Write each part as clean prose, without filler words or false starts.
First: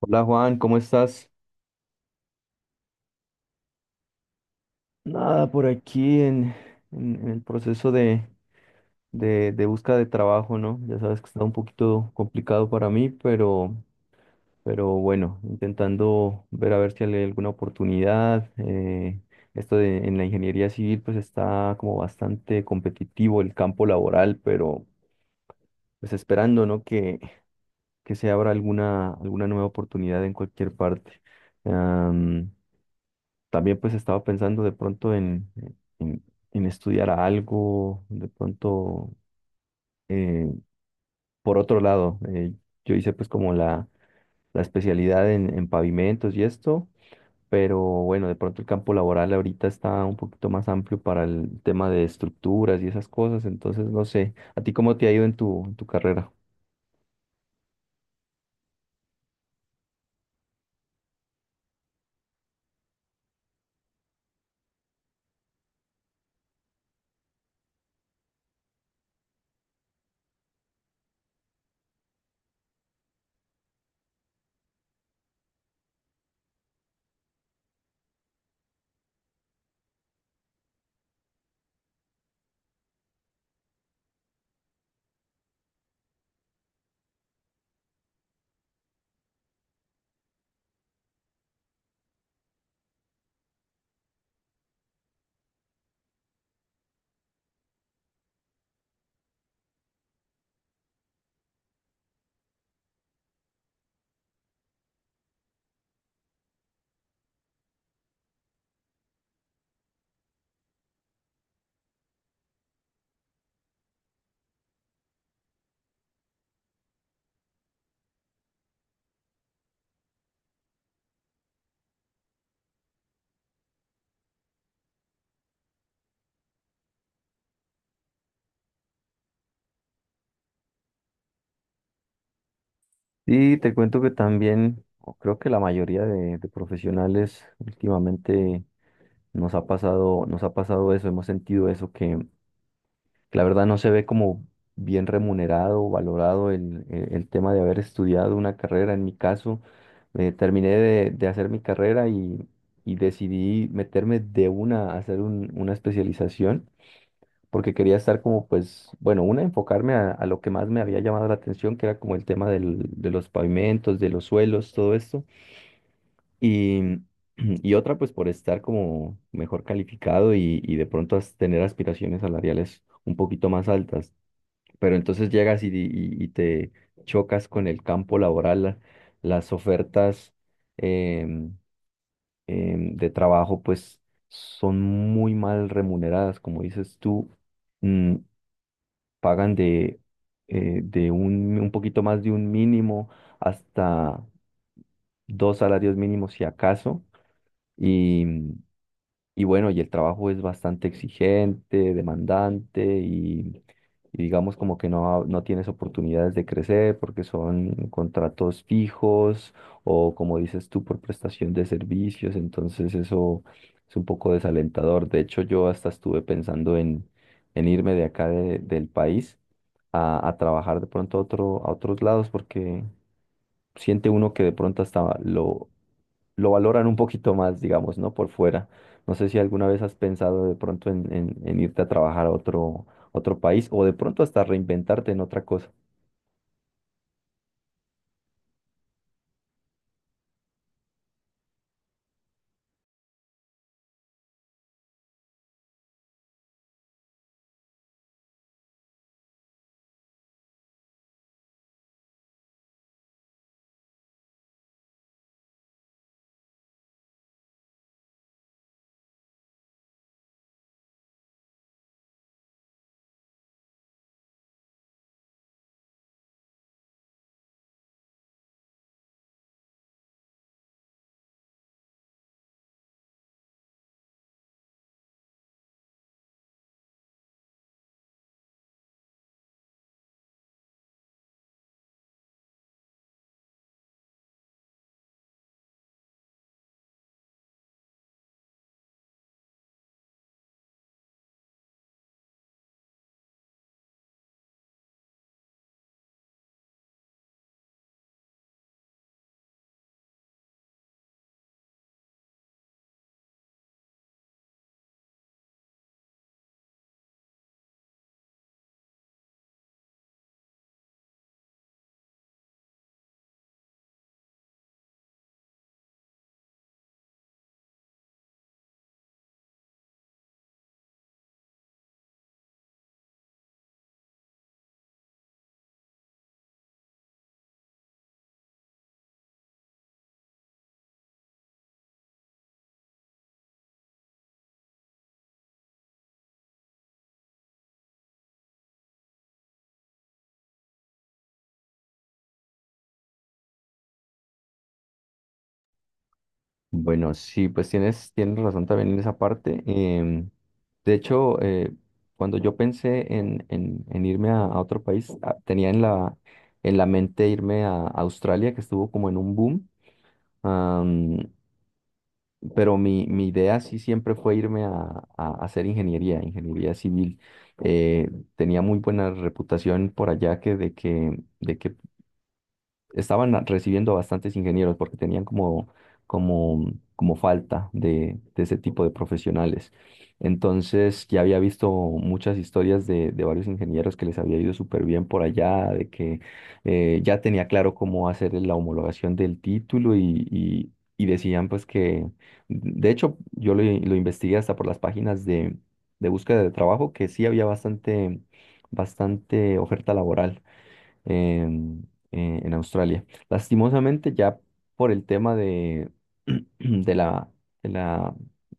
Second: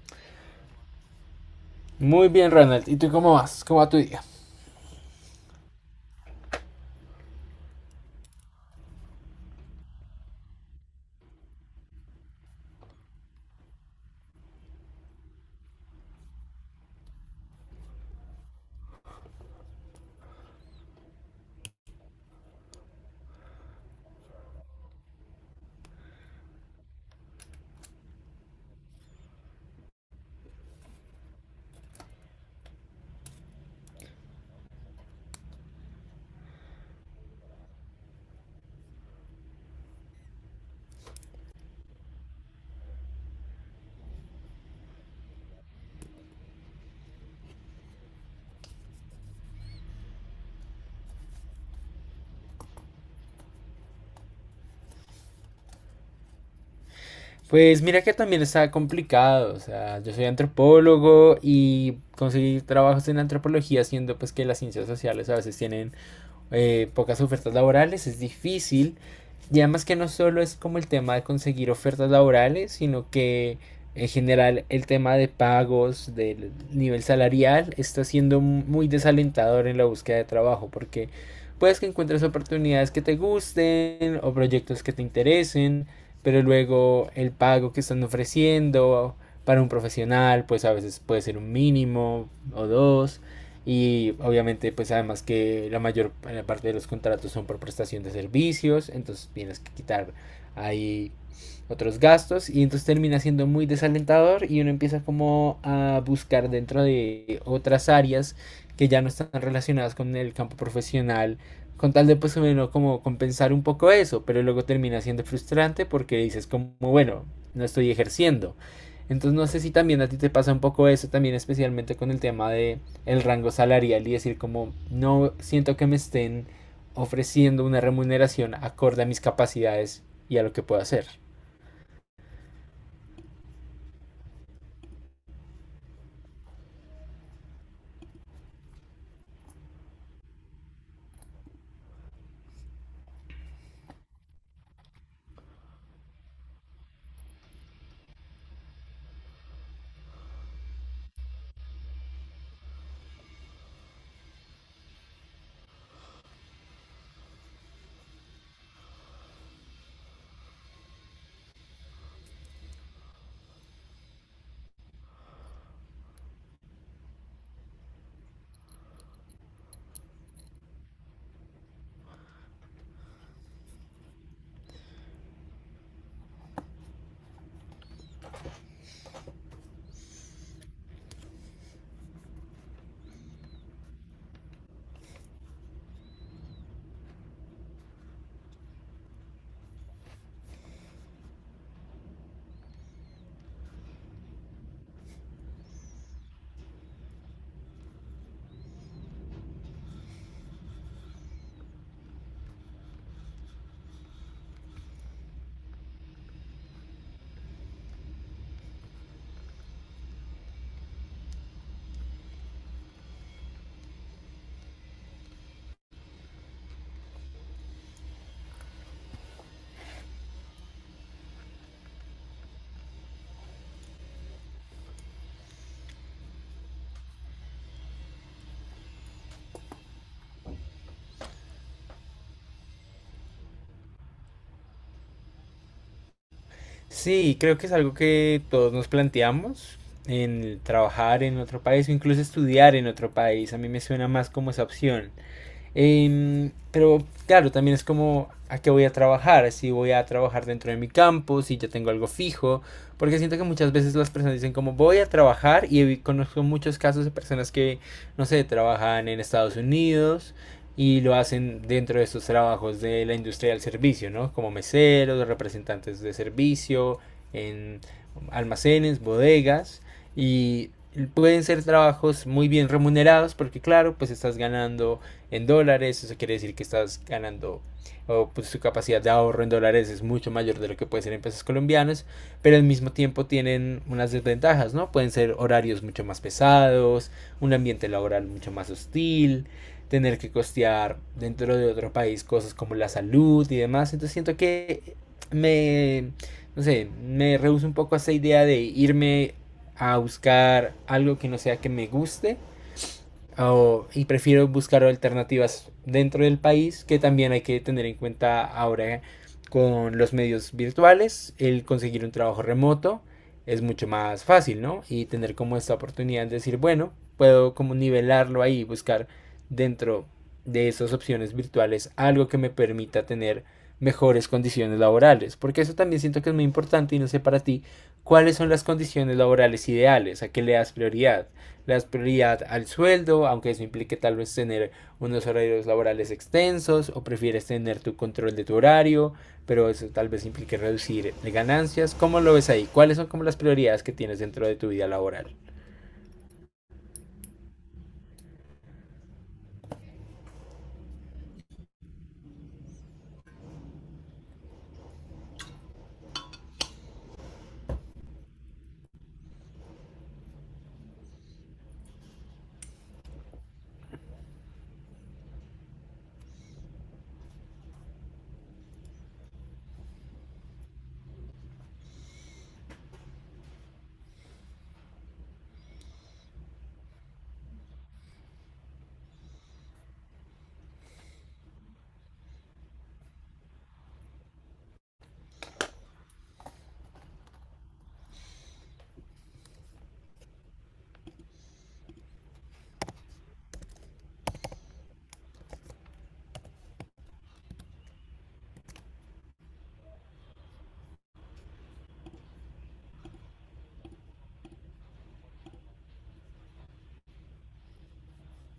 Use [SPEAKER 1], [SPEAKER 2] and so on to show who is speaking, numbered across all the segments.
[SPEAKER 1] Hola Juan, ¿cómo estás?
[SPEAKER 2] Muy bien, Ronald. ¿Y tú cómo vas? ¿Cómo va tu día?
[SPEAKER 1] Nada, por aquí en el proceso de búsqueda de trabajo, ¿no? Ya sabes que está un poquito complicado para mí, pero bueno, intentando ver a ver si hay alguna oportunidad. En la ingeniería civil pues está como bastante competitivo el campo laboral, pero pues esperando, ¿no? Que se abra alguna nueva oportunidad en cualquier parte. También pues estaba pensando de pronto en, en estudiar algo, de pronto, eh, por otro lado, yo hice pues como la especialidad en pavimentos y esto, pero bueno, de pronto el campo laboral ahorita está un poquito más amplio para el tema de estructuras y esas cosas, entonces no sé, ¿a ti cómo te ha ido en tu carrera?
[SPEAKER 2] Pues mira que también está complicado, o sea, yo soy antropólogo y conseguir trabajos en antropología siendo pues que las ciencias sociales a veces tienen pocas ofertas laborales, es difícil. Y además que no solo es como el tema de conseguir ofertas laborales, sino que en general el tema de pagos, del nivel salarial, está siendo muy desalentador en la búsqueda de trabajo, porque puedes que encuentres oportunidades que te gusten o proyectos que te interesen, pero luego el pago que están ofreciendo para un profesional, pues a veces puede ser un mínimo o dos. Y obviamente, pues además que la mayor parte de los contratos son por prestación de servicios, entonces tienes que quitar ahí otros gastos y entonces termina siendo muy desalentador y uno empieza como a buscar dentro de otras áreas que ya no están relacionadas con el campo profesional con tal de pues o menos como compensar un poco eso, pero luego termina siendo frustrante porque dices como bueno, no estoy ejerciendo, entonces no sé si también a ti te pasa un poco eso también, especialmente con el tema de el rango salarial y decir como no siento que me estén ofreciendo una remuneración acorde a mis capacidades y a lo que puedo hacer.
[SPEAKER 1] Sí te cuento que también, o creo que la mayoría de profesionales últimamente nos ha pasado eso, hemos sentido eso, que la verdad no se ve como bien remunerado o valorado el tema de haber estudiado una carrera. En mi caso, terminé de hacer mi carrera y decidí meterme de una a hacer una especialización porque quería estar como, pues, bueno, enfocarme a lo que más me había llamado la atención, que era como el tema de los pavimentos, de los suelos, todo esto. Y, otra, pues, por estar como mejor calificado y de pronto tener aspiraciones salariales un poquito más altas, pero entonces llegas y te chocas con el campo laboral, las ofertas em, de trabajo pues son muy mal remuneradas, como dices tú. mm, Pagan de un poquito más de un mínimo hasta dos salarios mínimos si acaso. Y bueno, y el trabajo es bastante exigente, demandante, y digamos como que no tienes oportunidades de crecer porque son contratos fijos o como dices tú, por prestación de servicios. Entonces eso es un poco desalentador. De hecho, yo hasta estuve pensando en irme de acá del país a trabajar de pronto a otros lados porque siente uno que de pronto hasta lo valoran un poquito más, digamos, ¿no? Por fuera. No sé si alguna vez has pensado de pronto en irte a trabajar a otro, otro país o de pronto hasta reinventarte en otra cosa.
[SPEAKER 2] Sí, creo que es algo que todos nos planteamos en trabajar en otro país o incluso estudiar en otro país. A mí me suena más como esa opción. Pero claro, también es como a qué voy a trabajar, si voy a trabajar dentro de mi campo, si ya tengo algo fijo, porque siento que muchas veces las personas dicen como voy a trabajar y conozco muchos casos de personas que, no sé, trabajan en Estados Unidos y lo hacen dentro de estos trabajos de la industria del servicio, ¿no? Como meseros, representantes de servicio, en almacenes, bodegas, y pueden ser trabajos muy bien remunerados porque claro, pues estás ganando en dólares, eso quiere decir que estás ganando, o pues su capacidad de ahorro en dólares es mucho mayor de lo que puede ser en pesos colombianos, pero al mismo tiempo tienen unas desventajas, ¿no? Pueden ser horarios mucho más pesados, un ambiente laboral mucho más hostil, tener que costear dentro de otro país cosas como la salud y demás, entonces siento que me, no sé, me rehuso un poco a esa idea de irme a buscar algo que no sea que me guste. Ah, o y prefiero buscar alternativas dentro del país, que también hay que tener en cuenta ahora con los medios virtuales. El conseguir un trabajo remoto es mucho más fácil, ¿no? Y tener como esta oportunidad de decir, bueno, puedo como nivelarlo ahí, buscar dentro de esas opciones virtuales algo que me permita tener mejores condiciones laborales, porque eso también siento que es muy importante, y no sé para ti cuáles son las condiciones laborales ideales, a qué le das prioridad, las prioridad al sueldo, aunque eso implique tal vez tener unos horarios laborales extensos, o prefieres tener tu control de tu horario, pero eso tal vez implique reducir ganancias. ¿Cómo lo ves ahí? ¿Cuáles son como las prioridades que tienes dentro de tu vida laboral?
[SPEAKER 1] Bueno, sí, pues tienes razón también en esa parte. De hecho, cuando yo pensé en irme a otro país, ah, tenía en la mente irme a Australia, que estuvo como en un boom. Pero mi idea sí siempre fue irme a hacer ingeniería civil. Eh, Tenía muy buena reputación por allá, de que estaban recibiendo bastantes ingenieros porque tenían como falta de ese tipo de profesionales. Entonces ya había visto muchas historias de varios ingenieros que les había ido súper bien por allá, de que ya tenía claro cómo hacer la homologación del título, y decían pues de hecho yo lo investigué hasta por las páginas de búsqueda de trabajo, que sí había bastante oferta laboral en, en Australia. Lastimosamente, ya por el tema de, de la, de la,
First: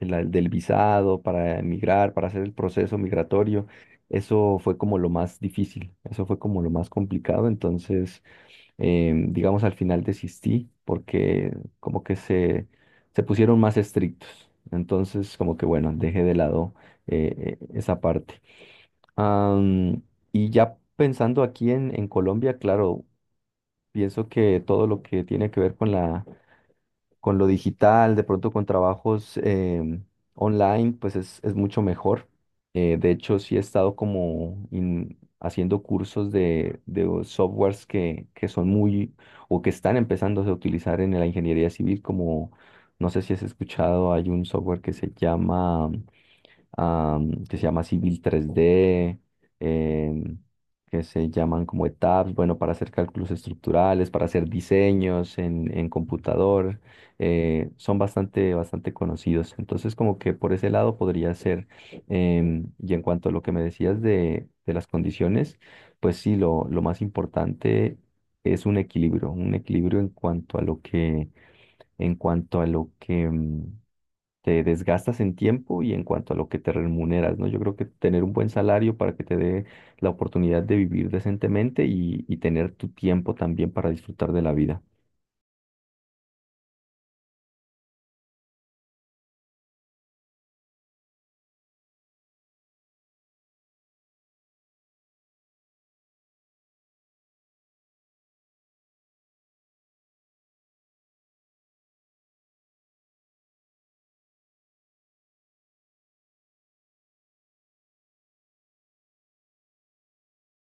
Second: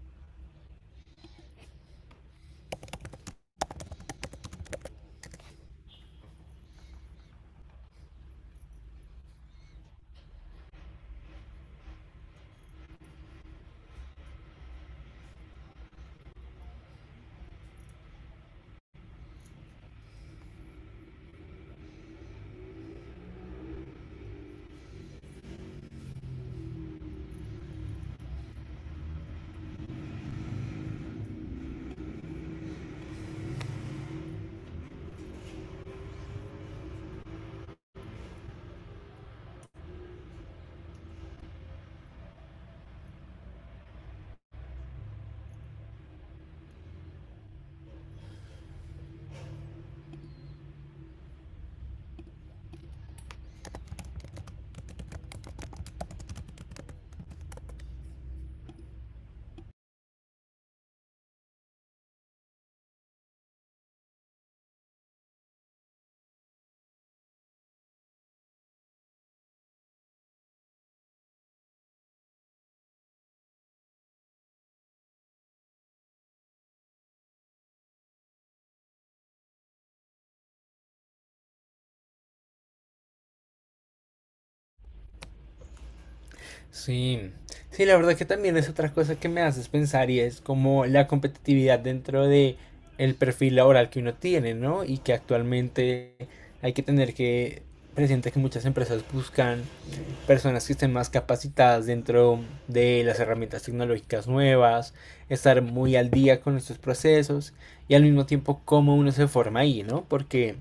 [SPEAKER 1] del visado para emigrar, para hacer el proceso migratorio, eso fue como lo más difícil, eso fue como lo más complicado. Entonces, digamos, al final desistí porque como que se pusieron más estrictos. Entonces, como que bueno, dejé de lado esa parte. Am, y ya pensando aquí en Colombia, claro, pienso que todo lo que tiene que ver con lo digital, de pronto con trabajos online, pues es mucho mejor. De hecho, sí he estado como haciendo cursos de softwares que son muy o que están empezando a utilizar en la ingeniería civil, como no sé si has escuchado, hay un software que que se llama Civil 3D, em, que se llaman como ETABS, bueno, para hacer cálculos estructurales, para hacer diseños en computador. Son bastante, bastante conocidos. Entonces, como que por ese lado podría ser. Y en cuanto a lo que me decías de las condiciones, pues sí, lo más importante es un equilibrio, en cuanto a lo que te desgastas en tiempo y en cuanto a lo que te remuneras, ¿no? Yo creo que tener un buen salario para que te dé la oportunidad de vivir decentemente, y tener tu tiempo también para disfrutar de la vida.
[SPEAKER 2] Sí, sí, la verdad que también es otra cosa que me haces pensar y es como la competitividad dentro de el perfil laboral que uno tiene, ¿no? Y que actualmente hay que tener que presente que muchas empresas buscan personas que estén más capacitadas dentro de las herramientas tecnológicas nuevas, estar muy al día con estos procesos, y al mismo tiempo cómo uno se forma ahí, ¿no? Porque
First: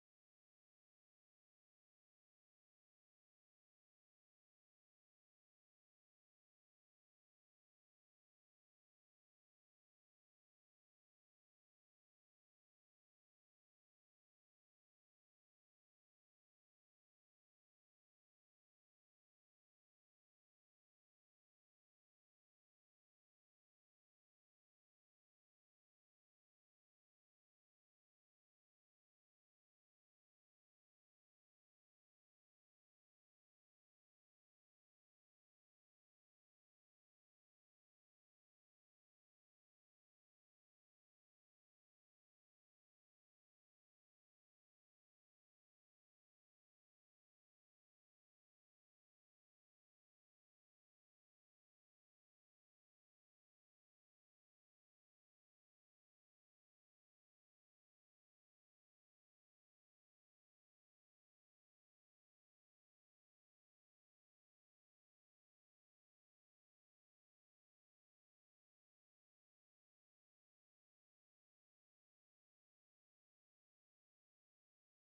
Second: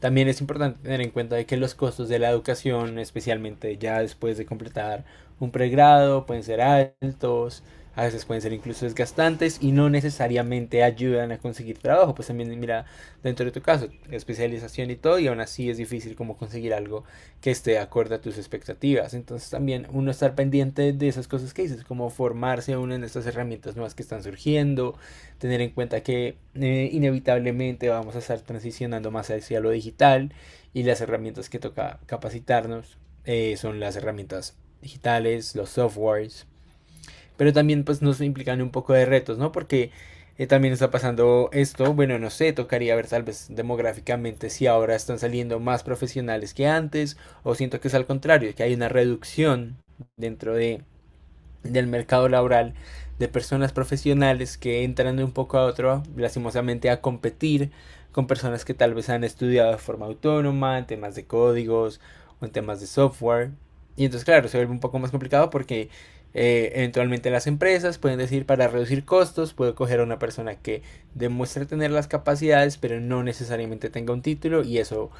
[SPEAKER 2] también es importante tener en cuenta de que los costos de la educación, especialmente ya después de completar un pregrado, pueden ser altos, a veces pueden ser incluso desgastantes y no necesariamente ayudan a conseguir trabajo. Pues también mira, dentro de tu caso, especialización y todo, y aún así es difícil como conseguir algo que esté acorde a tus expectativas. Entonces también uno estar pendiente de esas cosas que dices, como formarse uno en estas herramientas nuevas que están surgiendo, tener en cuenta que inevitablemente vamos a estar transicionando más hacia lo digital y las herramientas que toca capacitarnos son las herramientas digitales, los softwares, pero también pues nos implican un poco de retos, ¿no? Porque también está pasando esto, bueno, no sé, tocaría ver tal vez demográficamente si ahora están saliendo más profesionales que antes, o siento que es al contrario, que hay una reducción dentro de del mercado laboral de personas profesionales que entran de un poco a otro, lastimosamente, a competir con personas que tal vez han estudiado de forma autónoma, en temas de códigos o en temas de software. Y entonces, claro, se vuelve un poco más complicado porque eventualmente las empresas pueden decir para reducir costos, puedo coger a una persona que demuestre tener las capacidades, pero no necesariamente tenga un título, y eso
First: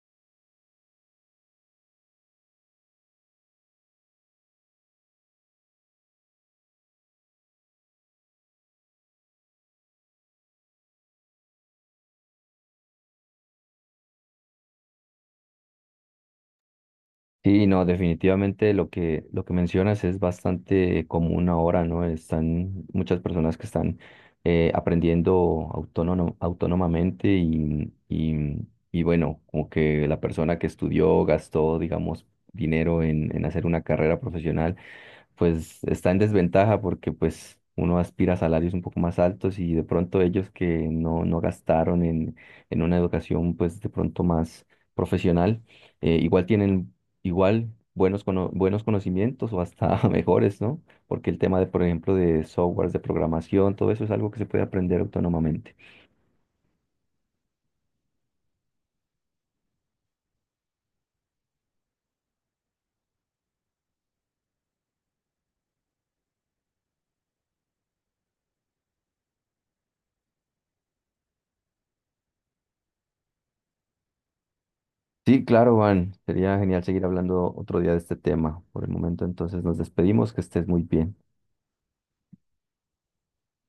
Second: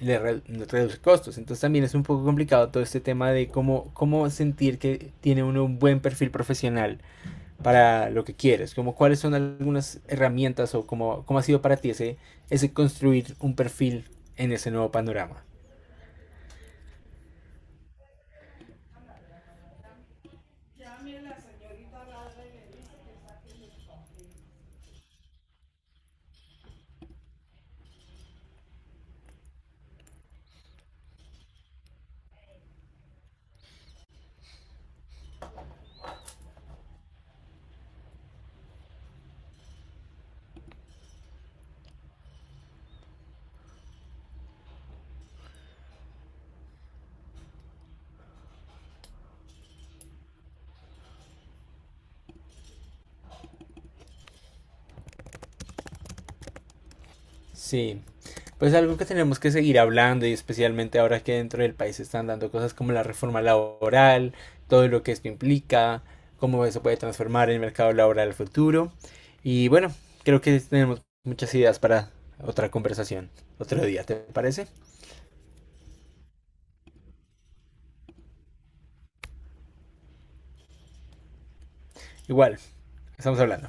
[SPEAKER 2] reduce costos. Entonces también es un poco complicado todo este tema de cómo, cómo sentir que tiene uno un buen perfil profesional para lo que quieres, como cuáles son algunas herramientas o cómo, cómo ha sido para ti ese construir un perfil en ese nuevo panorama.
[SPEAKER 1] Sí, no, definitivamente lo que mencionas es bastante común ahora, ¿no? Están muchas personas que están aprendiendo autónomamente, y bueno, como que la persona que estudió gastó, digamos, dinero en hacer una carrera profesional pues está en desventaja porque pues uno aspira a salarios un poco más altos, y de pronto ellos que no gastaron en una educación pues de pronto más profesional, igual tienen igual buenos conocimientos o hasta mejores, ¿no? Porque el tema de, por ejemplo, de softwares, de programación, todo eso es algo que se puede aprender autónomamente.
[SPEAKER 2] Sí, pues algo que tenemos que seguir hablando y especialmente ahora que dentro del país se están dando cosas como la reforma laboral, todo lo que esto implica, cómo eso puede transformar el mercado laboral al futuro. Y bueno, creo que tenemos muchas ideas para otra conversación otro día, ¿te parece?
[SPEAKER 1] Sí, claro, Juan, sería genial seguir hablando otro día de este tema. Por el momento entonces nos despedimos, que estés muy bien.
[SPEAKER 2] Igual, estamos hablando.